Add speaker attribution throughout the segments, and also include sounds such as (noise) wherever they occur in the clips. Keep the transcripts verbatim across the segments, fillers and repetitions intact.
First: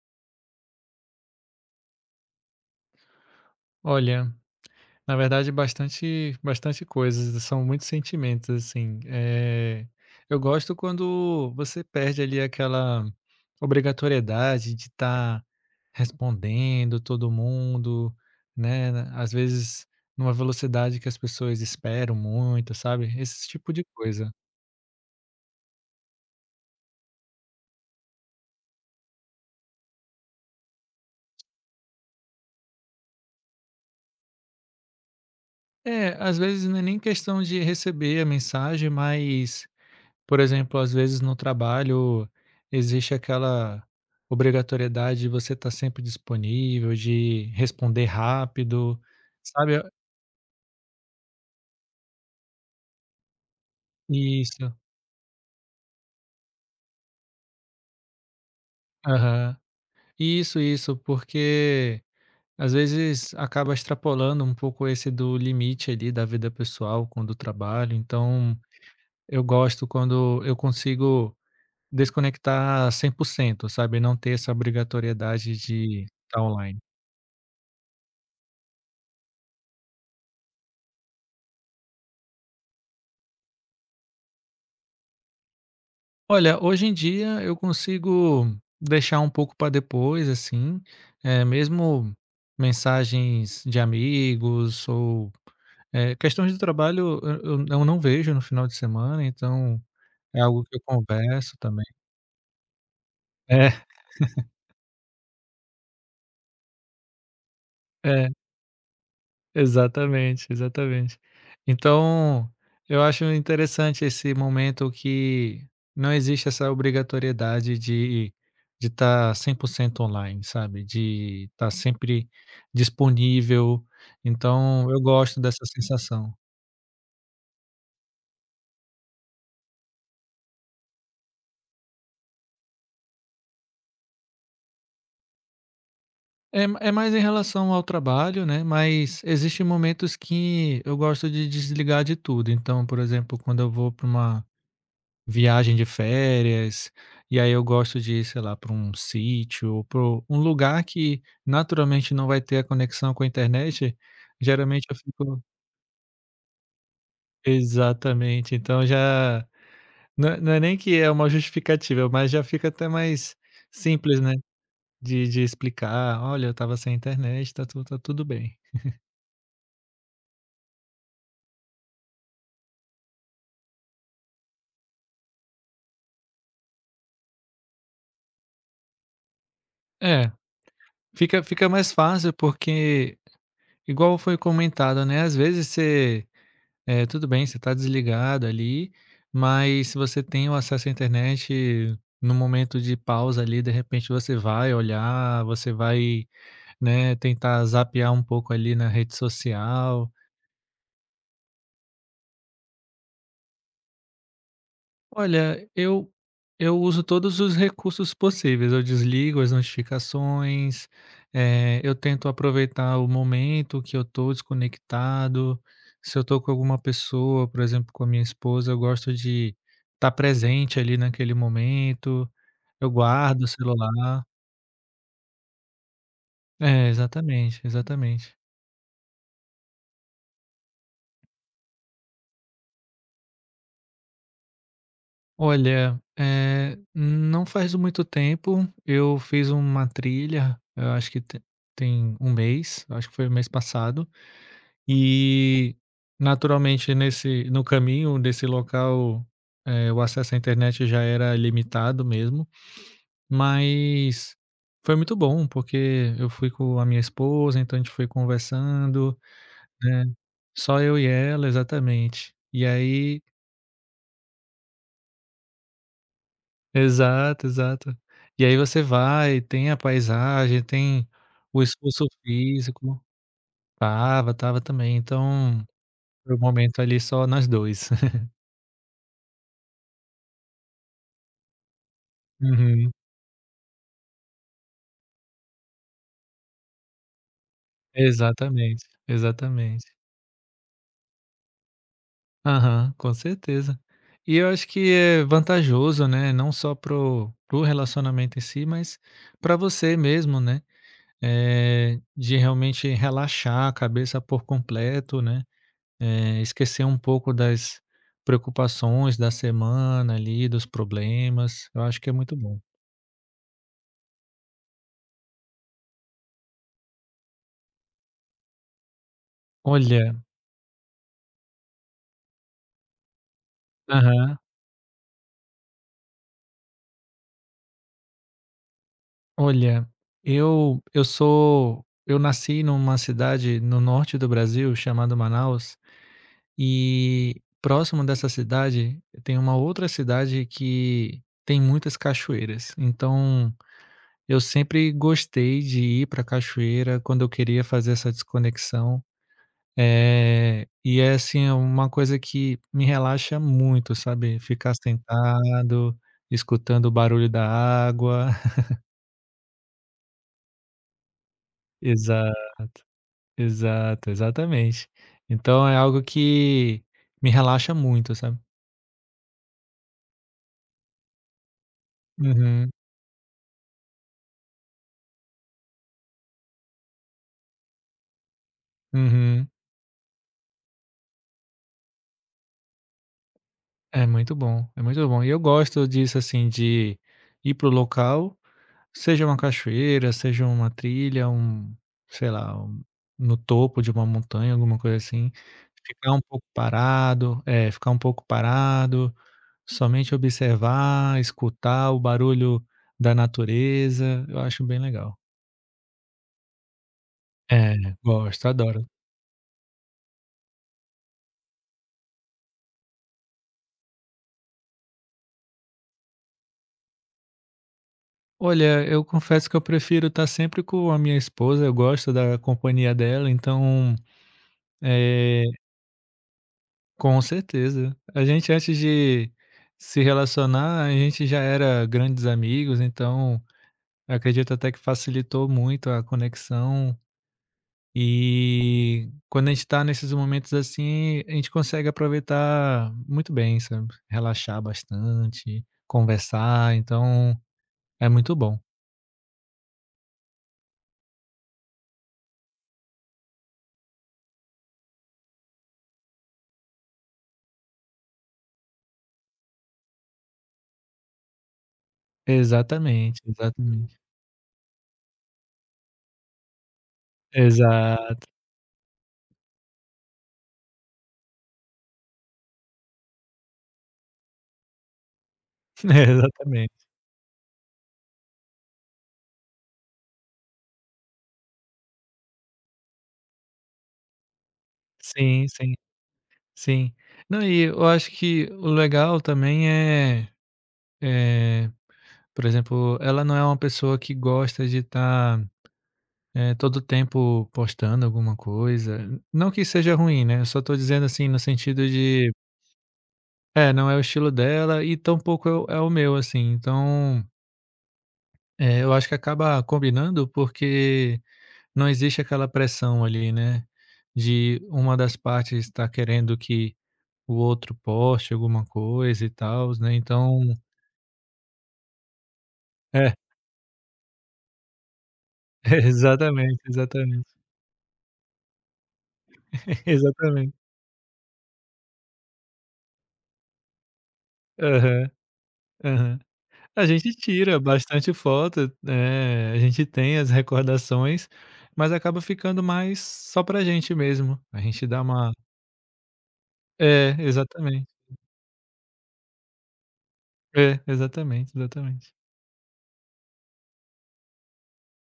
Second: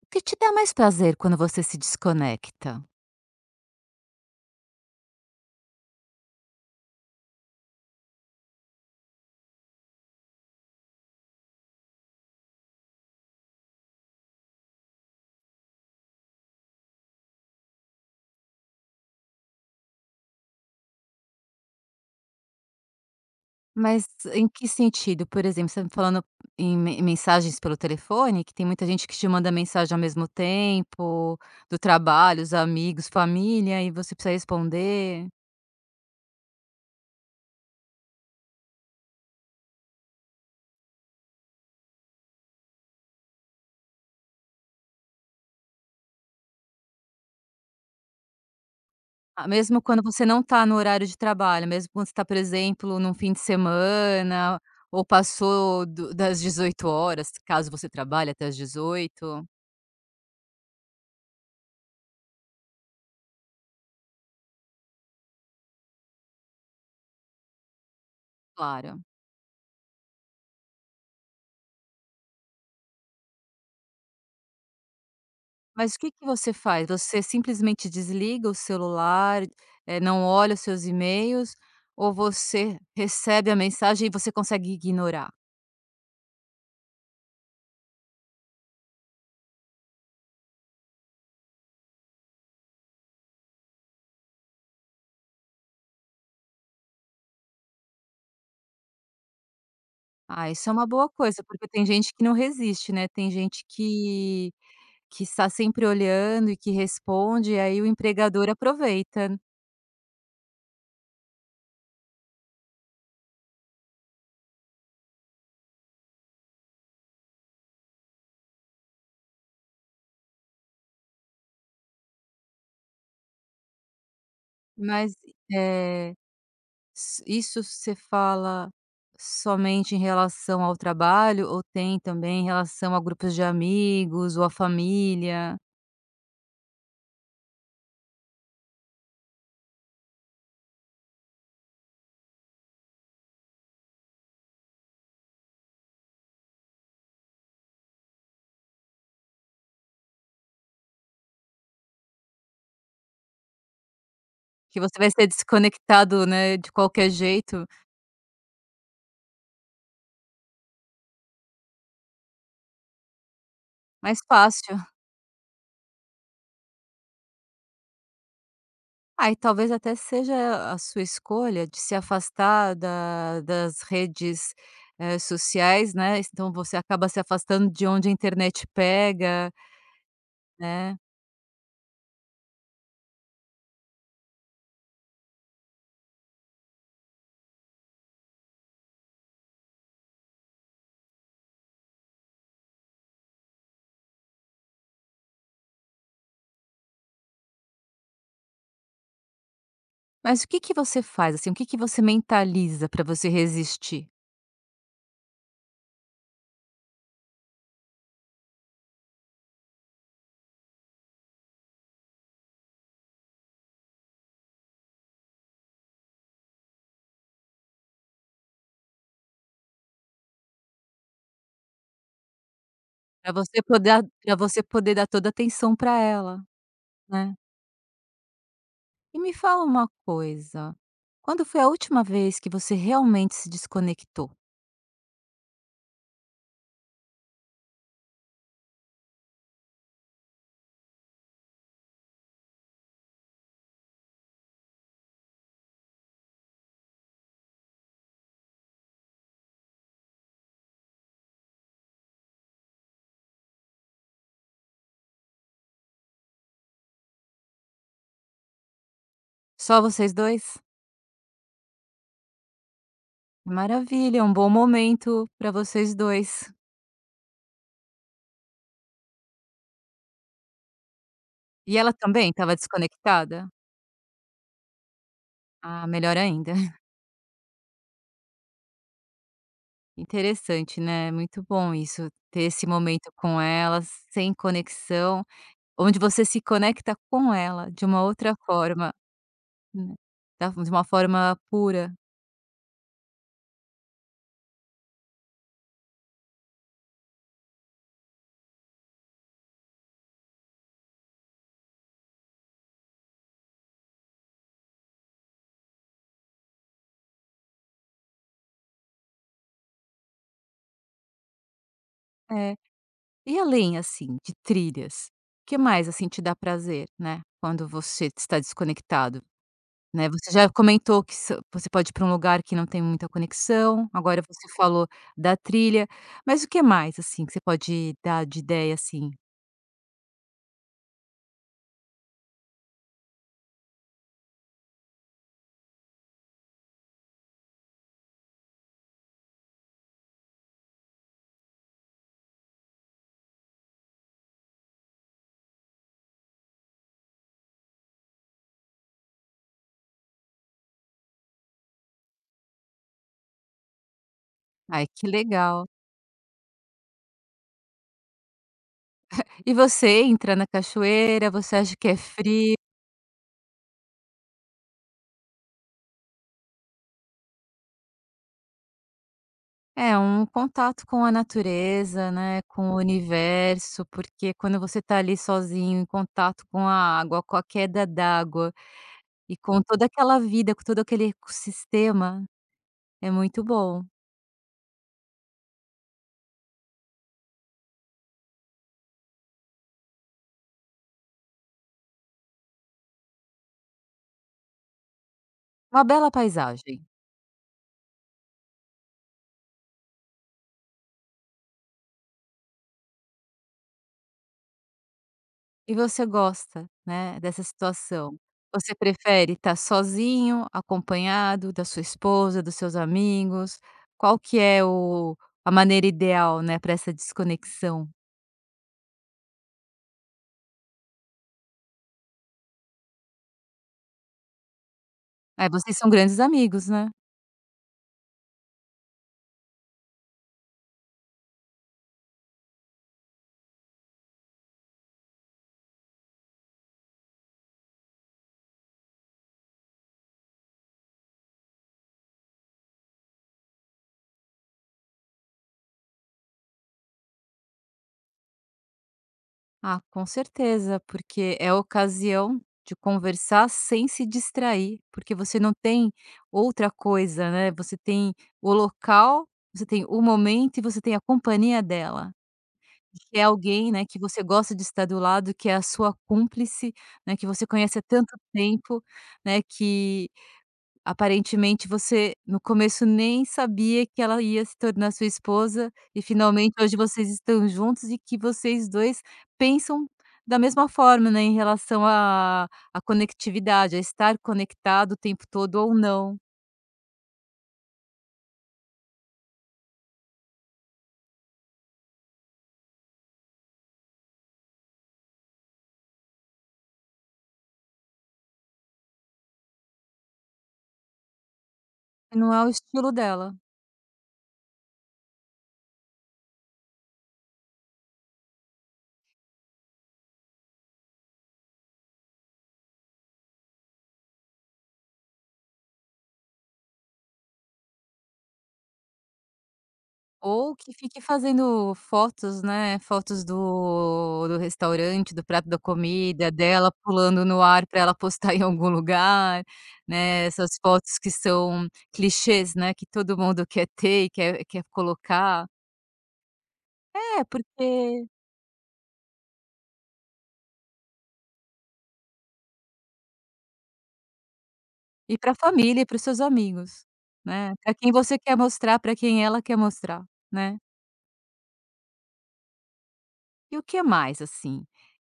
Speaker 1: O que te dá mais prazer quando você se desconecta?
Speaker 2: Olha, na verdade bastante bastante coisas, são muitos sentimentos, assim, eh, eu gosto quando você perde ali aquela obrigatoriedade de estar respondendo todo mundo, né, na às vezes numa velocidade que as pessoas esperam muito, sabe, esse tipo de
Speaker 1: Mas
Speaker 2: coisa.
Speaker 1: em que sentido? Por exemplo, você está falando em me mensagens pelo telefone, que tem muita gente que te manda mensagem ao mesmo tempo, do trabalho, os amigos, família, e você precisa responder.
Speaker 2: É, às vezes não é nem questão de receber a mensagem, mas Por exemplo, às vezes no trabalho existe aquela obrigatoriedade de você estar sempre disponível, de responder rápido,
Speaker 1: Ah, mesmo
Speaker 2: sabe?
Speaker 1: quando você não está no horário de trabalho, mesmo quando você está, por exemplo, num fim de semana,
Speaker 2: Isso.
Speaker 1: ou passou do das dezoito horas, caso você trabalhe até às dezoito.
Speaker 2: Aham. Isso, isso, porque às vezes acaba extrapolando um pouco esse do limite ali da vida pessoal com o do trabalho. Então,
Speaker 1: Claro.
Speaker 2: eu gosto quando eu consigo desconectar cem por cento, sabe? Não ter essa obrigatoriedade
Speaker 1: Mas o
Speaker 2: de
Speaker 1: que que
Speaker 2: estar
Speaker 1: você
Speaker 2: online.
Speaker 1: faz? Você simplesmente desliga o celular, eh, não olha os seus e-mails, ou você recebe a mensagem e você consegue ignorar?
Speaker 2: Olha, hoje em dia eu consigo deixar um pouco para depois, assim, eh, mesmo mensagens de amigos ou eh, questões de trabalho eu, eu eu não vejo no final de semana, então é
Speaker 1: Ah,
Speaker 2: algo
Speaker 1: isso é
Speaker 2: que eu
Speaker 1: uma boa coisa,
Speaker 2: converso
Speaker 1: porque tem
Speaker 2: também.
Speaker 1: gente que não resiste, né, tem gente
Speaker 2: É,
Speaker 1: que que está sempre olhando e que responde, e aí o
Speaker 2: é.
Speaker 1: empregador aproveita.
Speaker 2: Exatamente, exatamente. Então, eu acho interessante esse momento que não existe essa obrigatoriedade de de estar cem por cento online, sabe, de estar sempre disponível, então eu
Speaker 1: Mas,
Speaker 2: gosto dessa
Speaker 1: eh,
Speaker 2: sensação.
Speaker 1: s isso você fala somente em relação ao trabalho ou tem também em relação a grupos de amigos ou a família?
Speaker 2: É, é mais em relação ao trabalho, né, mas existe momentos que eu gosto de desligar de tudo, então, por exemplo, quando eu vou para uma Viagem de férias, e aí eu gosto de ir, sei lá, para um sítio ou para um lugar que naturalmente não vai ter a conexão com a internet,
Speaker 1: Que
Speaker 2: geralmente eu
Speaker 1: você vai ser
Speaker 2: fico.
Speaker 1: desconectado, né, de qualquer jeito,
Speaker 2: Exatamente, então já não é não é nem que é uma justificativa, mas já fica até mais
Speaker 1: mais
Speaker 2: simples, né,
Speaker 1: fácil.
Speaker 2: de de explicar: "Olha, eu estava sem internet, tá tu tá tudo bem".
Speaker 1: Ah, e talvez até seja a sua escolha de se afastar da das redes, eh, sociais, né, então você acaba se afastando de onde a internet pega,
Speaker 2: É,
Speaker 1: né.
Speaker 2: fica fica mais fácil porque, igual foi comentado, né, às vezes você é, tudo bem, você está desligado ali, mas se você tem o acesso à internet, no momento de pausa ali, de repente você vai olhar, você vai, né, tentar zapear um pouco ali na rede social.
Speaker 1: Mas o que que você faz, assim, o que que você mentaliza para você resistir?
Speaker 2: Olha, eu eu uso todos os recursos possíveis, eu desligo as notificações, eh, eu tento aproveitar o momento que eu estou desconectado. Se eu estou com alguma pessoa, por exemplo, com a minha esposa, eu gosto de estar presente ali naquele momento, eu
Speaker 1: para
Speaker 2: guardo o
Speaker 1: você poder
Speaker 2: celular.
Speaker 1: para você poder dar toda a atenção para ela,
Speaker 2: É,
Speaker 1: né.
Speaker 2: exatamente, exatamente.
Speaker 1: E me fala uma coisa, quando foi a última vez que você realmente se desconectou?
Speaker 2: Olha, eh, não faz muito tempo eu fiz uma trilha, eu acho que te tem um mês, eu acho que foi o mês passado. E, naturalmente, nesse no caminho desse local, eh, o acesso à internet já era limitado mesmo, mas foi muito bom, porque eu fui com a minha esposa, então a gente foi conversando,
Speaker 1: Só
Speaker 2: né,
Speaker 1: vocês dois?
Speaker 2: só eu e ela, exatamente. E aí.
Speaker 1: Maravilha, é um bom momento para vocês dois.
Speaker 2: Exato, exato. E aí você vai, tem a paisagem, tem o
Speaker 1: E ela
Speaker 2: esforço
Speaker 1: também estava
Speaker 2: físico.
Speaker 1: desconectada?
Speaker 2: tava tava também, então
Speaker 1: Ah, melhor
Speaker 2: foi um
Speaker 1: ainda.
Speaker 2: momento
Speaker 1: (laughs)
Speaker 2: ali só nós dois. (laughs)
Speaker 1: Interessante, né, muito bom isso, ter esse
Speaker 2: Uhum.
Speaker 1: momento com ela, sem conexão, onde você se conecta com ela de uma outra
Speaker 2: Exatamente,
Speaker 1: forma,
Speaker 2: exatamente.
Speaker 1: né, da de uma forma pura.
Speaker 2: Aham, com certeza. E eu acho que é vantajoso, né, não só pro o relacionamento em si, mas para você mesmo, né, eh, de realmente relaxar a cabeça por completo, né, eh, esquecer um pouco das preocupações da semana ali, dos problemas, eu acho que é muito
Speaker 1: É.
Speaker 2: bom.
Speaker 1: E além, assim, de trilhas, o que mais, assim, te dá prazer, né, quando você está desconectado? Né,
Speaker 2: Olha.
Speaker 1: você já comentou que s você pode ir para um lugar que não tem muita conexão, agora
Speaker 2: Aham.
Speaker 1: você falou da trilha, mas o que mais, assim, que você pode dar de ideia, assim?
Speaker 2: Olha, eu eu sou eu nasci numa cidade no norte do Brasil chamada Manaus. E próximo dessa cidade tem uma outra cidade que tem muitas cachoeiras. Então, eu sempre gostei de ir para cachoeira quando eu queria fazer essa desconexão. É, e é assim, é uma coisa que me relaxa muito, sabe? Ficar
Speaker 1: Ai, que legal.
Speaker 2: sentado, escutando o barulho da água. (laughs)
Speaker 1: E você entra na cachoeira, você acha que é
Speaker 2: Exato,
Speaker 1: frio,
Speaker 2: exato, exatamente. Então é algo que me relaxa muito, sabe?
Speaker 1: é, um contato com a natureza, né, com
Speaker 2: Uhum,
Speaker 1: o universo, porque quando você tá ali sozinho, em contato com a água, com a queda d'água e
Speaker 2: uhum.
Speaker 1: com toda aquela vida, com todo aquele ecossistema, é muito bom.
Speaker 2: É muito bom, é muito bom. E eu gosto disso, assim, de ir pro local, seja uma cachoeira, seja uma trilha, um, sei lá, um- no topo de uma montanha, alguma coisa assim,
Speaker 1: Uma bela
Speaker 2: ficar um pouco
Speaker 1: paisagem.
Speaker 2: parado, é, ficar um pouco parado, somente observar, escutar o barulho da natureza, eu acho bem legal.
Speaker 1: E você gosta, né, dessa
Speaker 2: É,
Speaker 1: situação?
Speaker 2: gosto,
Speaker 1: Você
Speaker 2: adoro.
Speaker 1: prefere estar sozinho, acompanhado da sua esposa, dos seus amigos? Qual que é o a maneira ideal, né, para essa desconexão?
Speaker 2: Olha, eu confesso que eu prefiro estar sempre com a minha esposa, eu gosto da companhia dela, então, é,
Speaker 1: É, vocês são grandes amigos, né?
Speaker 2: Com certeza. A gente antes de se relacionar, a gente já era grandes amigos, então acredito até que facilitou muito a conexão. E quando a gente está nesses momentos assim, a gente consegue aproveitar muito bem, sabe? Relaxar bastante, conversar, então é muito bom.
Speaker 1: Ah, com certeza, porque é a ocasião de conversar sem se distrair, porque você não tem outra coisa, né, você tem o local, você tem o momento e você tem a companhia dela. Que
Speaker 2: Exatamente,
Speaker 1: é alguém, né,
Speaker 2: exatamente.
Speaker 1: que você gosta de estar do lado, que é a sua cúmplice, né, que você conhece há tanto
Speaker 2: Exato,
Speaker 1: tempo, né, que aparentemente você no começo nem sabia que ela ia se tornar sua esposa e
Speaker 2: (laughs)
Speaker 1: finalmente
Speaker 2: exatamente.
Speaker 1: hoje vocês estão juntos e que vocês dois pensam da mesma forma, né, em relação à à conectividade, a estar conectado o tempo
Speaker 2: Sim,
Speaker 1: todo ou
Speaker 2: sim,
Speaker 1: não,
Speaker 2: sim. Não, e eu acho que o legal também é, Eh, por exemplo, ela não é uma pessoa que gosta de estar, eh, todo tempo postando alguma coisa. Não que seja ruim, né, eu só tô dizendo, assim, no sentido de.
Speaker 1: não é o estilo dela.
Speaker 2: É, não é o estilo dela e tampouco é o é o meu, assim. Então, eh, eu acho que acaba combinando, porque não existe aquela pressão ali, né, de uma das partes estar querendo que o outro poste alguma coisa e tal, né,
Speaker 1: Ou
Speaker 2: então
Speaker 1: que fique fazendo fotos, né,
Speaker 2: é,
Speaker 1: fotos do do restaurante, do prato da
Speaker 2: (laughs)
Speaker 1: comida,
Speaker 2: exatamente,
Speaker 1: dela pulando
Speaker 2: exatamente,
Speaker 1: no ar para ela postar (laughs) em algum lugar,
Speaker 2: (laughs)
Speaker 1: né, essas
Speaker 2: exatamente.
Speaker 1: fotos que são clichês, né, que todo mundo quer ter e quer quer
Speaker 2: Aham.
Speaker 1: colocar.
Speaker 2: Aham. A gente
Speaker 1: É,
Speaker 2: tira
Speaker 1: porque
Speaker 2: bastante foto, né? A gente tem as recordações, mas acaba ficando mais só pra gente mesmo. A gente dá
Speaker 1: e
Speaker 2: uma.
Speaker 1: pra família e para os seus amigos,
Speaker 2: É,
Speaker 1: né, para quem
Speaker 2: exatamente.
Speaker 1: você quer mostrar, para quem ela quer mostrar, né.
Speaker 2: É, exatamente, exatamente.
Speaker 1: E o que mais, assim,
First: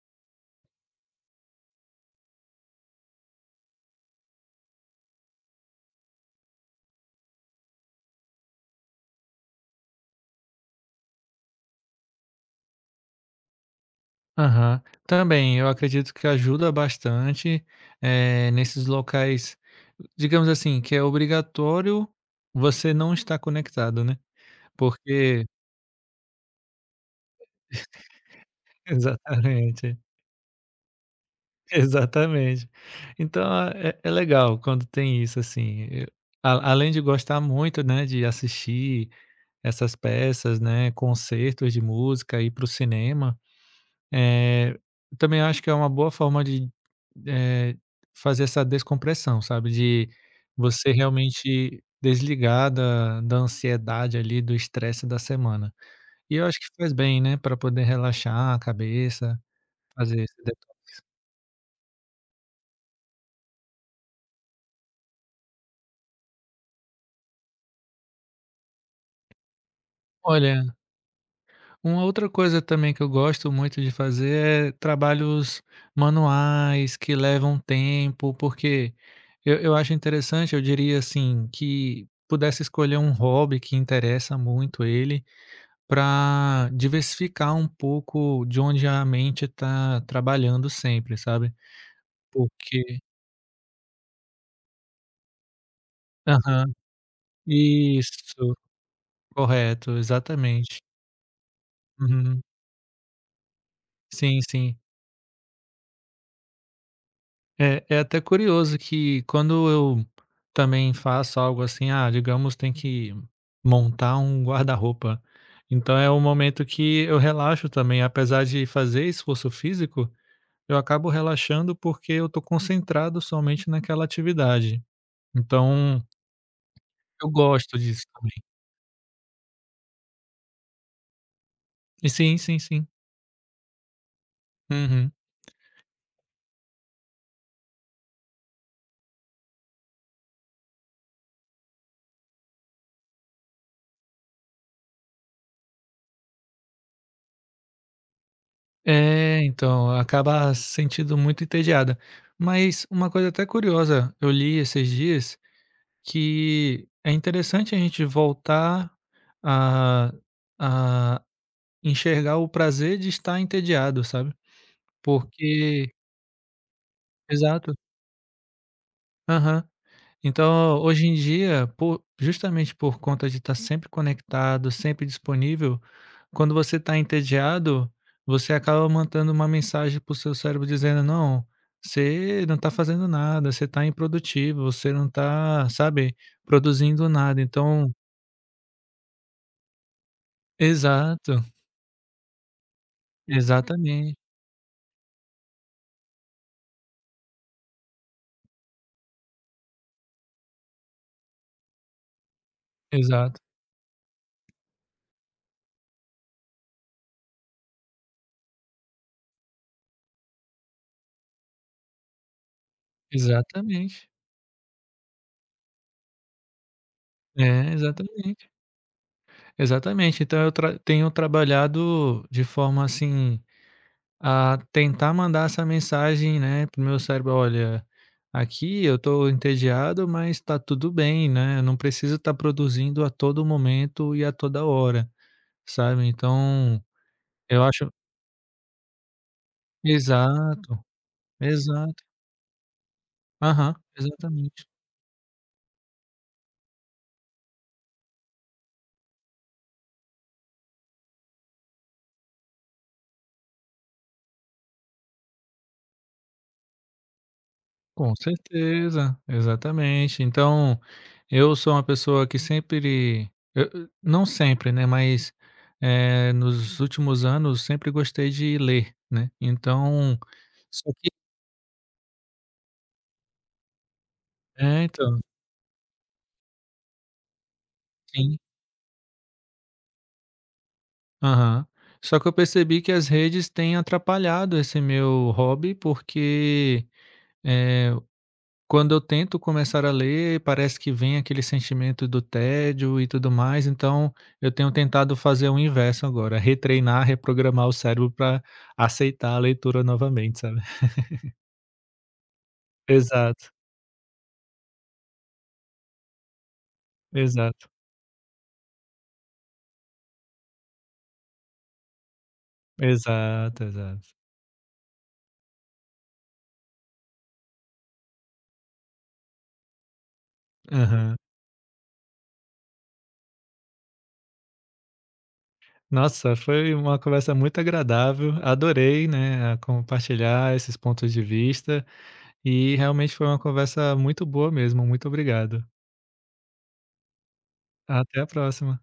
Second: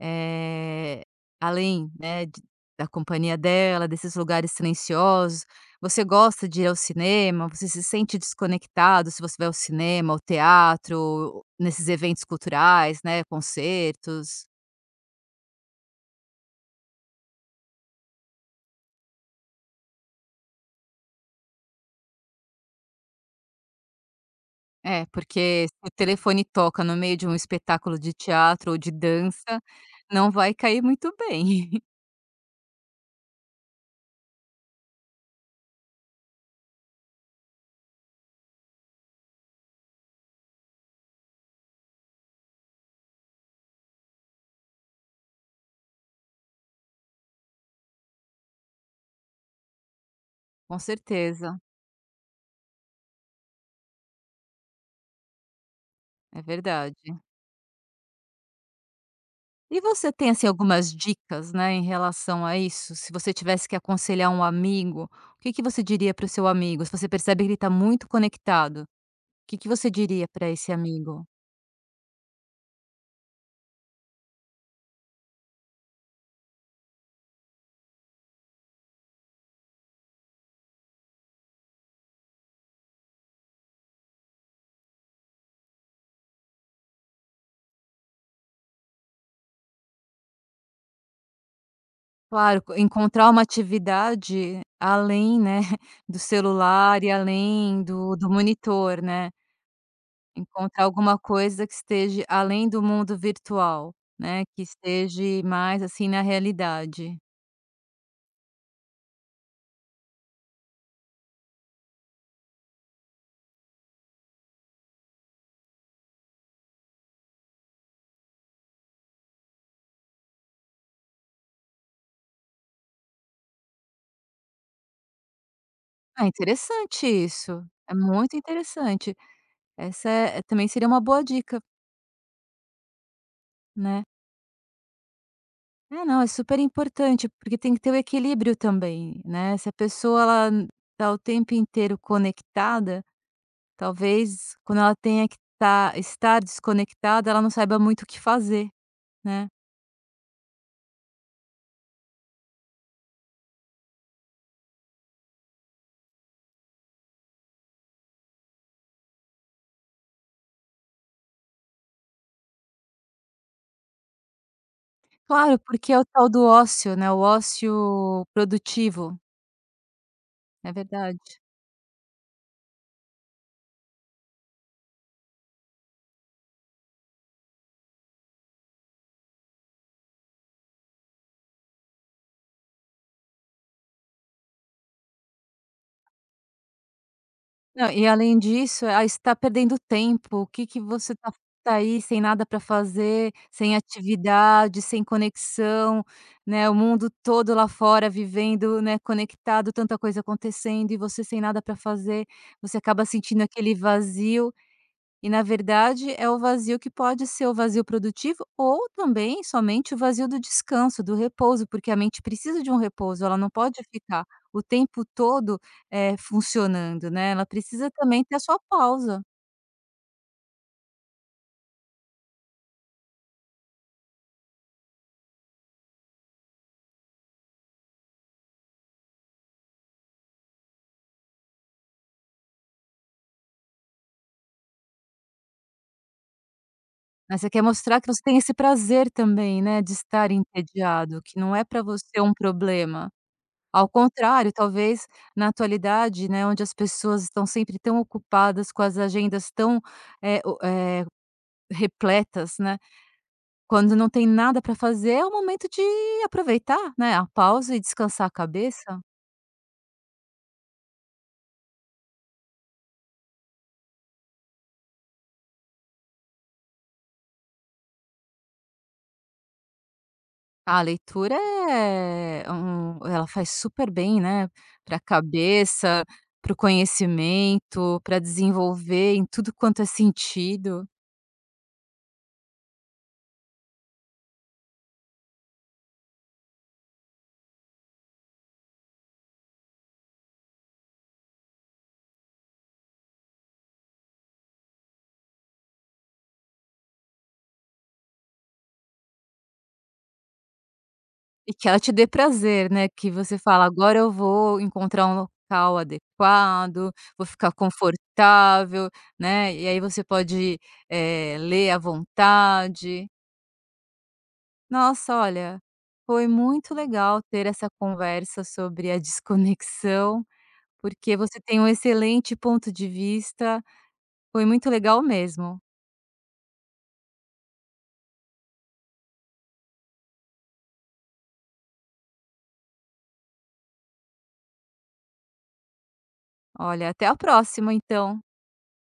Speaker 1: eh, além, né, de da companhia dela, desses lugares silenciosos, você gosta de ir ao cinema? Você se sente desconectado se você vai ao cinema, ao teatro, nesses eventos culturais, né, concertos?
Speaker 2: Aham. Também, eu acredito que ajuda bastante, eh, nesses locais, digamos assim, que é obrigatório você não estar conectado, né,
Speaker 1: É,
Speaker 2: porque
Speaker 1: porque se o telefone toca no meio de um espetáculo de teatro ou
Speaker 2: (laughs)
Speaker 1: de dança,
Speaker 2: exatamente.
Speaker 1: não vai cair muito bem.
Speaker 2: (laughs)
Speaker 1: (laughs)
Speaker 2: Exatamente. Então, a- é é legal quando tem isso, assim, e a além de gostar muito, né, de assistir essas peças, né, concertos de música, ir para o cinema, eh, também acho que é uma boa forma de, eh, fazer essa descompressão, sabe, de
Speaker 1: Com
Speaker 2: você
Speaker 1: certeza,
Speaker 2: realmente desligar da da ansiedade ali, do estresse da semana. E
Speaker 1: é
Speaker 2: eu acho que faz
Speaker 1: verdade.
Speaker 2: bem, né, para poder relaxar a cabeça,
Speaker 1: E você
Speaker 2: fazer
Speaker 1: tem,
Speaker 2: esse
Speaker 1: assim,
Speaker 2: deto
Speaker 1: algumas dicas, né, em relação a isso? Se você tivesse que aconselhar um amigo, o que que você diria para o seu amigo? Se você percebe que ele está muito conectado, o que que você diria para esse
Speaker 2: olha
Speaker 1: amigo?
Speaker 2: uma outra coisa também que eu gosto muito de fazer é trabalhos manuais que levam tempo, porque eu, eu acho interessante, eu diria assim, que pudesse escolher um hobby que interessa muito ele para diversificar um pouco de onde a mente está trabalhando sempre, sabe?
Speaker 1: Claro, co
Speaker 2: Porque.
Speaker 1: encontrar uma atividade além, né, (laughs) do
Speaker 2: Aham,
Speaker 1: celular e além do do
Speaker 2: isso,
Speaker 1: monitor, né.
Speaker 2: correto, exatamente.
Speaker 1: Encontrar alguma coisa que esteja
Speaker 2: Uhum,
Speaker 1: além do mundo virtual,
Speaker 2: sim,
Speaker 1: né, que
Speaker 2: sim.
Speaker 1: esteja mais, assim, na realidade.
Speaker 2: É, é até curioso que quando eu também faço algo assim, ah, digamos, tem que montar um guarda-roupa. Então é um momento que eu relaxo também, apesar de fazer esforço físico, eu acabo relaxando porque eu estou concentrado somente naquela atividade. Então
Speaker 1: Ah, interessante
Speaker 2: eu
Speaker 1: isso,
Speaker 2: gosto
Speaker 1: é
Speaker 2: disso também.
Speaker 1: muito interessante. Essa é também seria uma boa dica,
Speaker 2: E sim, sim, sim.
Speaker 1: né.
Speaker 2: Uhum.
Speaker 1: É, não, é super importante, porque tem que ter o equilíbrio também, né. Se a pessoa ela n- tá o tempo inteiro conectada, talvez quando ela tenha que tá estar desconectada, ela não saiba muito o que fazer,
Speaker 2: É,
Speaker 1: né.
Speaker 2: então, acaba sentindo muito entediada. Mas uma coisa até curiosa, eu li esses dias Que é interessante a gente voltar a a enxergar o prazer de estar entediado, sabe.
Speaker 1: Claro,
Speaker 2: Porque
Speaker 1: porque é o tal do ócio, né, o
Speaker 2: exato.
Speaker 1: ócio produtivo.
Speaker 2: Aham.
Speaker 1: É
Speaker 2: Então, hoje em
Speaker 1: verdade.
Speaker 2: dia, por justamente por conta de estar sempre conectado, sempre disponível, quando você está entediado, você acaba mandando uma mensagem para o seu cérebro dizendo: "Não, você não está fazendo nada, você está improdutivo, você não está, sabe, produzindo nada".
Speaker 1: Não,
Speaker 2: Então.
Speaker 1: e além disso, ah, está perdendo tempo, o que que você tá
Speaker 2: Exato.
Speaker 1: tá aí sem nada para fazer, sem
Speaker 2: Exatamente,
Speaker 1: atividade, sem conexão, né, o mundo todo lá fora vivendo, né, conectado, tanta coisa acontecendo e você sem nada para fazer, você acaba
Speaker 2: exato,
Speaker 1: sentindo aquele vazio e na verdade é o vazio que pode ser o vazio produtivo ou também somente o vazio do descanso, do repouso, porque a mente precisa de um repouso, ela não pode
Speaker 2: exatamente.
Speaker 1: ficar o tempo todo, eh, funcionando, né, ela
Speaker 2: É,
Speaker 1: precisa também ter a
Speaker 2: exatamente,
Speaker 1: sua pausa.
Speaker 2: exatamente. Então eu tra tenho trabalhado de forma, assim, a tentar mandar essa mensagem, né, para o meu cérebro: "Olha, aqui eu estou entediado, mas está tudo bem, né, eu não preciso estar produzindo a todo momento e a toda hora", sabe. Então,
Speaker 1: Mas você quer
Speaker 2: eu acho.
Speaker 1: mostrar que você tem esse prazer também, né, de estar
Speaker 2: Exato,
Speaker 1: entediado, que não é para
Speaker 2: exato.
Speaker 1: você um problema.
Speaker 2: Aham,
Speaker 1: Ao contrário,
Speaker 2: exatamente.
Speaker 1: talvez na atualidade, né, onde as pessoas estão sempre tão ocupadas com as agendas tão, eh, o eh, repletas, né. Quando não tem nada para fazer, é o momento de aproveitar, né, a pausa e
Speaker 2: Com
Speaker 1: descansar a cabeça.
Speaker 2: certeza, exatamente. Então Eu sou uma pessoa que sempre eu eu não sempre, né, mas, eh, nos últimos anos sempre gostei de ler, né, então
Speaker 1: A
Speaker 2: só que
Speaker 1: leitura é um ela faz super bem, né,
Speaker 2: é,
Speaker 1: para a
Speaker 2: então,
Speaker 1: cabeça, para o conhecimento, para
Speaker 2: sim.
Speaker 1: desenvolver em tudo quanto é sentido.
Speaker 2: Aham. Só que eu percebi que as redes têm atrapalhado esse meu hobby, porque, eh quando eu tento começar a ler, parece que vem aquele sentimento do tédio e tudo mais, então eu tenho tentado fazer o inverso agora, retreinar, reprogramar o cérebro para aceitar a leitura novamente, sabe. (laughs)
Speaker 1: E que ela te dê prazer, né, que você
Speaker 2: Exato,
Speaker 1: fala: "Agora eu vou encontrar um local adequado, vou ficar
Speaker 2: exato,
Speaker 1: confortável", né, e aí você pode, eh, ler à vontade.
Speaker 2: exato, exato.
Speaker 1: Nossa, olha, foi muito legal ter essa conversa sobre a desconexão, porque
Speaker 2: Aham.
Speaker 1: você tem um excelente ponto de vista. Foi muito legal mesmo.
Speaker 2: Nossa, foi uma conversa muito agradável, adorei, né, a compartilhar esses pontos de vista e realmente foi uma conversa muito boa mesmo, muito obrigado.
Speaker 1: Olha, até a próxima, então.
Speaker 2: Até a próxima.